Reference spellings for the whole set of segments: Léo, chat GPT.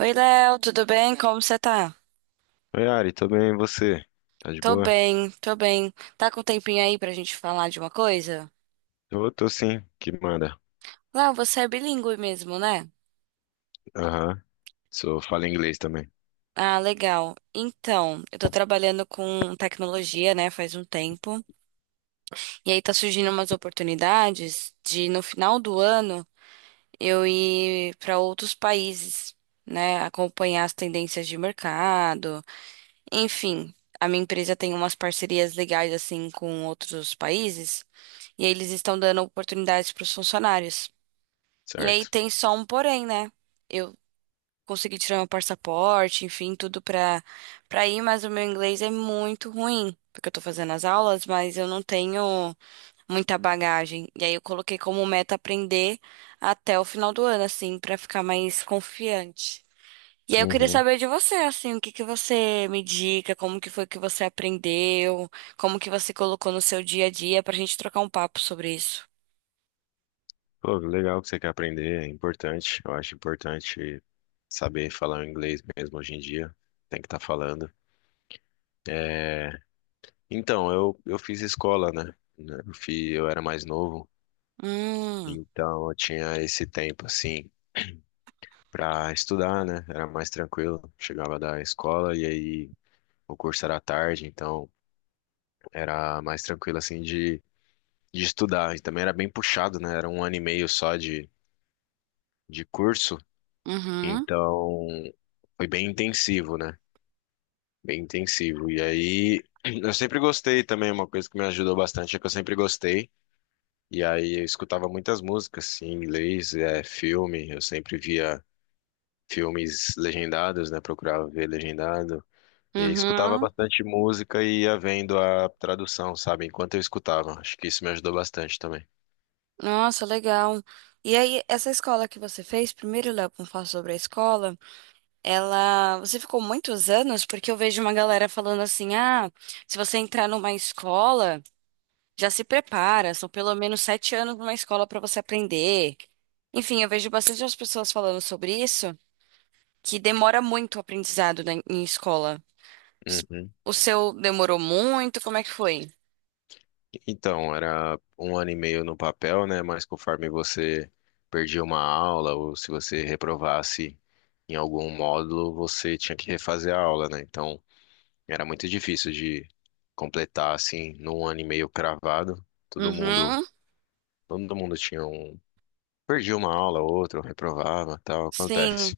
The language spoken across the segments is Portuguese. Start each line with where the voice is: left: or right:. right: Oi, Léo, tudo bem? Como você tá?
left: Oi, Ari, tudo bem? E você? Tá de
right: Tô
left: boa?
right: bem, tô bem. Tá com um tempinho aí pra gente falar de uma coisa?
left: Eu tô sim, que manda.
right: Léo, você é bilíngue mesmo, né?
left: Aham, sou, falo inglês também,
right: Ah, legal. Então, eu tô trabalhando com tecnologia, né, faz um tempo. E aí tá surgindo umas oportunidades de, no final do ano, eu ir pra outros países, né, acompanhar as tendências de mercado, enfim, a minha empresa tem umas parcerias legais assim com outros países e aí eles estão dando oportunidades para os funcionários. E aí
left: certo?
right: tem só um porém, né? Eu consegui tirar meu passaporte, enfim, tudo para ir, mas o meu inglês é muito ruim, porque eu tô fazendo as aulas, mas eu não tenho muita bagagem. E aí eu coloquei como meta aprender até o final do ano assim, para ficar mais confiante. E aí eu queria
left: Uhum.
right: saber de você, assim, o que que você me indica, como que foi que você aprendeu, como que você colocou no seu dia a dia pra gente trocar um papo sobre isso.
left: Pô, legal que você quer aprender, é importante. Eu acho importante saber falar o inglês mesmo hoje em dia. Tem que estar falando. É, Então, eu fiz escola, né? Né, eu era mais novo,
right: Hum,
left: então eu tinha esse tempo, assim, pra estudar, né? Era mais tranquilo. Chegava da escola e aí o curso era à tarde, então... Era mais tranquilo, assim, de estudar. E também era bem puxado, né? Era um ano e meio só de curso.
right: uhum,
left: Então, foi bem intensivo, né? Bem intensivo. E aí, eu sempre gostei também, uma coisa que me ajudou bastante é que eu sempre gostei. E aí, eu escutava muitas músicas assim, em inglês, filme. Eu sempre via filmes legendados, né? Procurava ver legendado. E aí, escutava
right: uhum.
left: bastante música e ia vendo a tradução, sabe? Enquanto eu escutava. Acho que isso me ajudou bastante também.
right: Nossa, legal. E aí, essa escola que você fez, primeiro, Léo, vamos falar sobre a escola, ela, você ficou muitos anos, porque eu vejo uma galera falando assim, ah, se você entrar numa escola já se prepara, são pelo menos sete anos numa escola para você aprender. Enfim, eu vejo bastante as pessoas falando sobre isso, que demora muito o aprendizado em escola. S-
left: Uhum.
right: O seu demorou muito? Como é que foi?
left: Então, era um ano e meio no papel, né? Mas conforme você perdia uma aula ou se você reprovasse em algum módulo, você tinha que refazer a aula, né? Então, era muito difícil de completar assim num ano e meio cravado.
right: Uhum,
left: Todo mundo tinha um, perdia uma aula, outra, ou reprovava, tal,
right: sim,
left: acontece.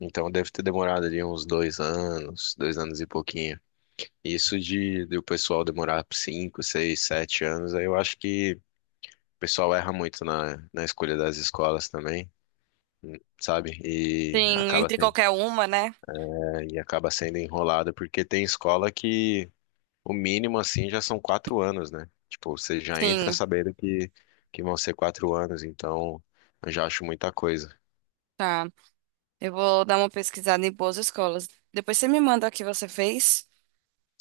left: Então, deve ter demorado ali uns dois anos e pouquinho. Isso de o pessoal demorar cinco, seis, sete anos, aí eu acho que o pessoal erra muito na escolha das escolas também, sabe? E
right: sim, entre qualquer uma, né?
left: é, e acaba sendo enrolado, porque tem escola que o mínimo assim já são quatro anos, né? Tipo, você já entra
right: Sim,
left: sabendo que vão ser quatro anos, então eu já acho muita coisa.
right: tá. Eu vou dar uma pesquisada em boas escolas. Depois você me manda o que você fez,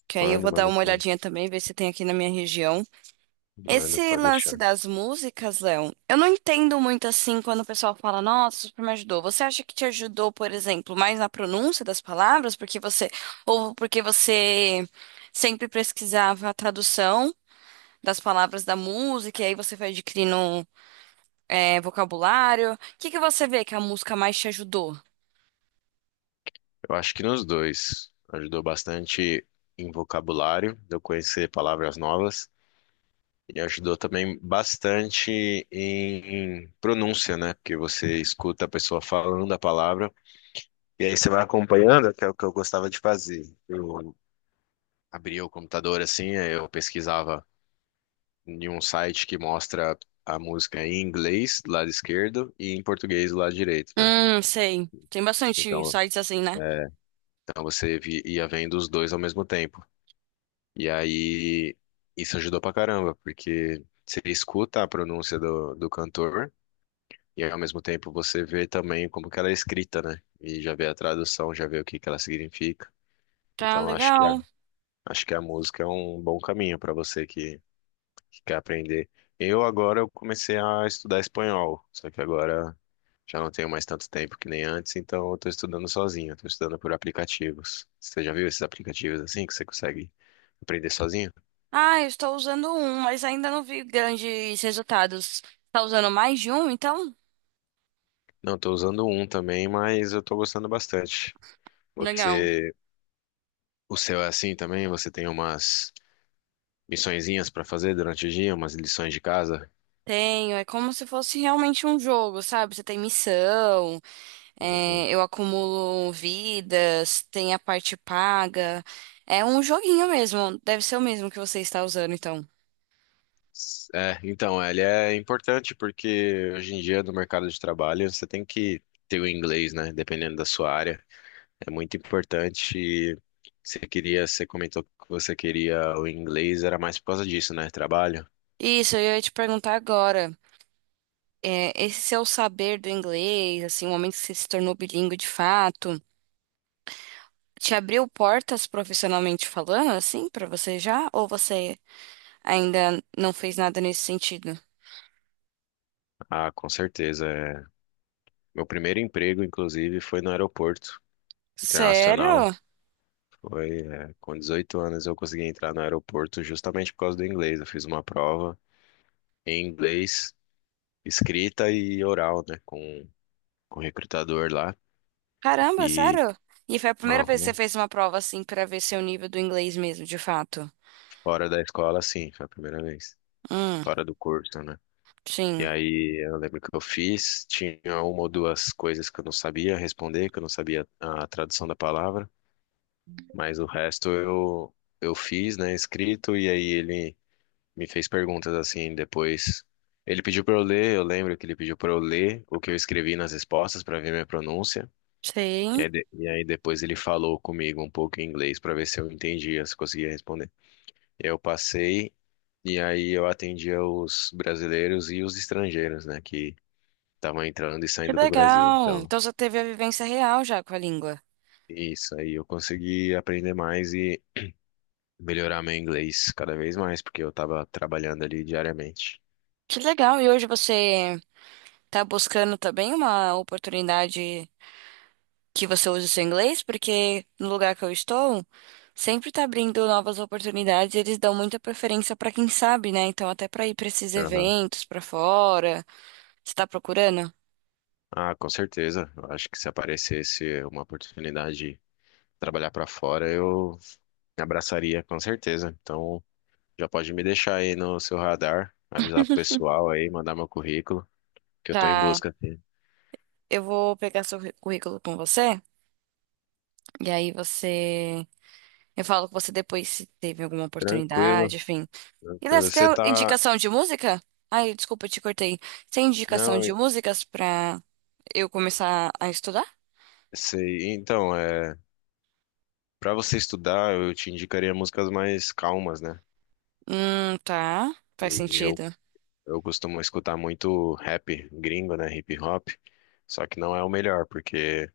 right: que aí eu
left: Mando,
right: vou dar
left: mando,
right: uma
left: sim.
right: olhadinha também, ver se tem aqui na minha região.
left: Mando,
right: Esse
left: pode
right: lance
left: deixar.
right: das músicas, Léo, eu não entendo muito assim quando o pessoal fala, nossa, super me ajudou. Você acha que te ajudou, por exemplo, mais na pronúncia das palavras, porque você, ou porque você sempre pesquisava a tradução das palavras da música, e aí você foi adquirindo, vocabulário. O que que você vê que a música mais te ajudou?
left: Eu acho que nos dois ajudou bastante em vocabulário, de eu conhecer palavras novas. E ajudou também bastante em pronúncia, né? Porque você escuta a pessoa falando a palavra e aí você vai acompanhando, que é o que eu gostava de fazer. Eu abria o computador assim, aí eu pesquisava em um site que mostra a música em inglês do lado esquerdo e em português do lado direito, né?
right: Sei. Tem bastante
left: Então,
right: sites assim, né?
left: então ia vendo os dois ao mesmo tempo. E aí isso ajudou pra caramba, porque você escuta a pronúncia do cantor. E ao mesmo tempo você vê também como que ela é escrita, né? E já vê a tradução, já vê o que que ela significa.
right: Tá
left: Então
right: legal.
left: acho que a música é um bom caminho para que quer aprender. Eu agora eu comecei a estudar espanhol, só que agora já não tenho mais tanto tempo que nem antes, então eu tô estudando sozinho, eu tô estudando por aplicativos. Você já viu esses aplicativos assim que você consegue aprender sozinho?
right: Ah, eu estou usando um, mas ainda não vi grandes resultados. Tá usando mais de um, então?
left: Não, tô usando um também, mas eu tô gostando bastante.
right: Legal.
left: Você, o seu é assim também? Você tem umas missõezinhas para fazer durante o dia, umas lições de casa.
right: Tenho, é como se fosse realmente um jogo, sabe? Você tem missão,
left: Uhum.
right: eu acumulo vidas, tem a parte paga. É um joguinho mesmo, deve ser o mesmo que você está usando, então.
left: É, então, ele é importante porque hoje em dia no mercado de trabalho você tem que ter o inglês, né? Dependendo da sua área, é muito importante. E você queria, você comentou que você queria o inglês, era mais por causa disso, né? Trabalho?
right: Isso, eu ia te perguntar agora. Esse seu saber do inglês, assim, o momento que você se tornou bilíngue de fato, te abriu portas profissionalmente falando, assim, pra você já? Ou você ainda não fez nada nesse sentido.
left: Ah, com certeza. É. Meu primeiro emprego, inclusive, foi no aeroporto internacional.
right: Sério?
left: Foi, é, com 18 anos eu consegui entrar no aeroporto justamente por causa do inglês. Eu fiz uma prova em inglês escrita e oral, né, com o recrutador lá.
right: Caramba,
left: E
right: sério? E foi a primeira vez que
left: aham,
right: você fez uma prova assim pra ver seu nível do inglês mesmo, de fato.
left: fora da escola, sim, foi a primeira vez.
right: Hum,
left: Fora do curso, né? E
right: sim.
left: aí eu lembro que eu fiz, tinha uma ou duas coisas que eu não sabia responder, que eu não sabia a tradução da palavra, mas o resto eu fiz, né, escrito, e aí ele me fez perguntas assim depois. Ele pediu para eu ler, eu lembro que ele pediu para eu ler o que eu escrevi nas respostas para ver minha pronúncia. E
right: Sim.
left: aí, e aí depois ele falou comigo um pouco em inglês para ver se eu entendia, se conseguia responder. Eu passei e aí eu atendia os brasileiros e os estrangeiros, né, que estavam entrando e
right: Que
left: saindo do Brasil.
right: legal.
left: Então,
right: Então você teve a vivência real já com a língua.
left: isso aí eu consegui aprender mais e melhorar meu inglês cada vez mais, porque eu estava trabalhando ali diariamente.
right: Que legal. E hoje você tá buscando também uma oportunidade que você use o seu inglês? Porque no lugar que eu estou, sempre tá abrindo novas oportunidades, e eles dão muita preferência pra quem sabe, né? Então até pra ir pra esses
left: Aham.
right: eventos pra fora. Você tá procurando?
left: Ah, com certeza. Eu acho que se aparecesse uma oportunidade de trabalhar para fora, eu abraçaria com certeza. Então, já pode me deixar aí no seu radar, avisar pro pessoal aí, mandar meu currículo, que eu tô em
right: Tá.
left: busca aqui.
right: Eu vou pegar seu currículo com você. E aí você. Eu falo com você depois se teve alguma
left: Tranquilo,
right: oportunidade, enfim. E Léo,
left: tranquilo.
right: você
left: Você
right: tem
left: tá.
right: indicação de música? Ai, desculpa, eu te cortei. Você tem indicação
left: Não,
right: de músicas pra eu começar a estudar?
left: sei. Então, é. Pra você estudar, eu te indicaria músicas mais calmas, né?
right: Tá. Faz
left: E eu,
right: sentido.
left: eu costumo escutar muito rap gringo, né? Hip hop. Só que não é o melhor, porque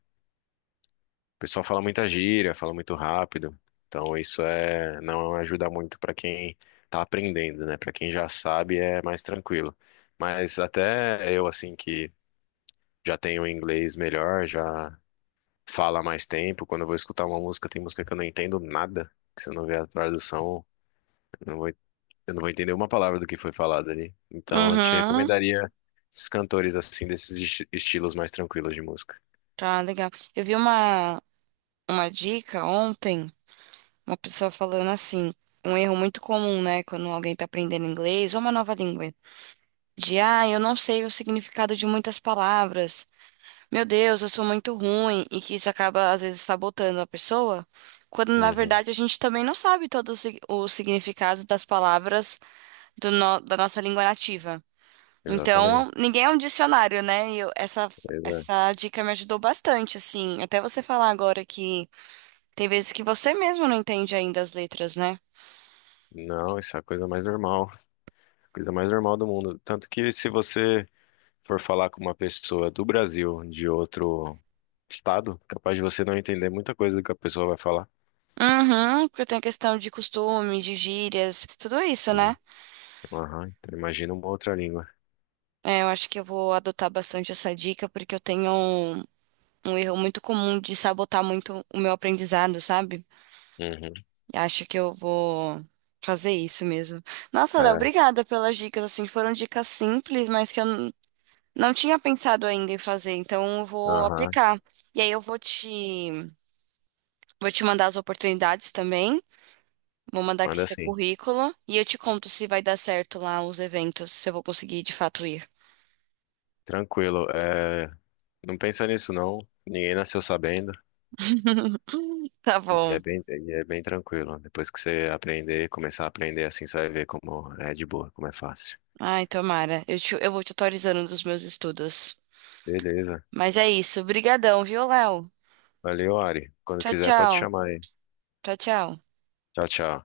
left: o pessoal fala muita gíria, fala muito rápido. Então isso é não ajuda muito para quem tá aprendendo, né? Para quem já sabe é mais tranquilo. Mas até eu assim que já tenho um inglês melhor, já falo há mais tempo, quando eu vou escutar uma música, tem música que eu não entendo nada, que se eu não ver a tradução, eu não vou, eu não vou entender uma palavra do que foi falado ali. Então eu te
right: Uhum.
left: recomendaria esses cantores assim desses estilos mais tranquilos de música.
right: Tá, legal. Eu vi uma dica ontem, uma pessoa falando assim, um erro muito comum, né, quando alguém tá aprendendo inglês ou uma nova língua. De, ah, eu não sei o significado de muitas palavras. Meu Deus, eu sou muito ruim e que isso acaba às vezes sabotando a pessoa, quando na
left: Uhum,
right: verdade a gente também não sabe todo o o significado das palavras do no- da nossa língua nativa. Então,
left: exatamente.
right: ninguém é um dicionário, né? Essa,
left: Pois é.
right: essa dica me ajudou bastante, assim. Até você falar agora que tem vezes que você mesmo não entende ainda as letras, né?
left: Não, isso é a coisa mais normal. Coisa mais normal do mundo. Tanto que se você for falar com uma pessoa do Brasil, de outro estado, capaz de você não entender muita coisa do que a pessoa vai falar.
right: Uhum, porque tem a questão de costume, de gírias, tudo isso, né?
left: Uhum. Aham, então imagina uma outra língua.
right: É, eu acho que eu vou adotar bastante essa dica, porque eu tenho um, um erro muito comum de sabotar muito o meu aprendizado, sabe?
left: Uhum.
right: E acho que eu vou fazer isso mesmo. Nossa, Léo,
left: É,
right: obrigada pelas dicas, assim, foram dicas simples, mas que não tinha pensado ainda em fazer, então eu vou
left: aham.
right: aplicar. E aí vou te mandar as oportunidades também, vou mandar aqui
left: Manda
right: seu
left: assim.
right: currículo, e eu te conto se vai dar certo lá os eventos, se eu vou conseguir de fato ir.
left: Tranquilo. É, não pensa nisso, não. Ninguém nasceu sabendo.
right: Tá bom.
left: E é bem tranquilo. Depois que você aprender, começar a aprender assim, você vai ver como é de boa, como é fácil.
right: Ai, tomara. Eu vou te atualizando dos meus estudos.
left: Beleza.
right: Mas é isso. Brigadão, viu, Léo?
left: Valeu, Ari. Quando
right: Tchau,
left: quiser,
right: tchau.
left: pode chamar aí.
right: Tchau, tchau.
left: Tchau, tchau.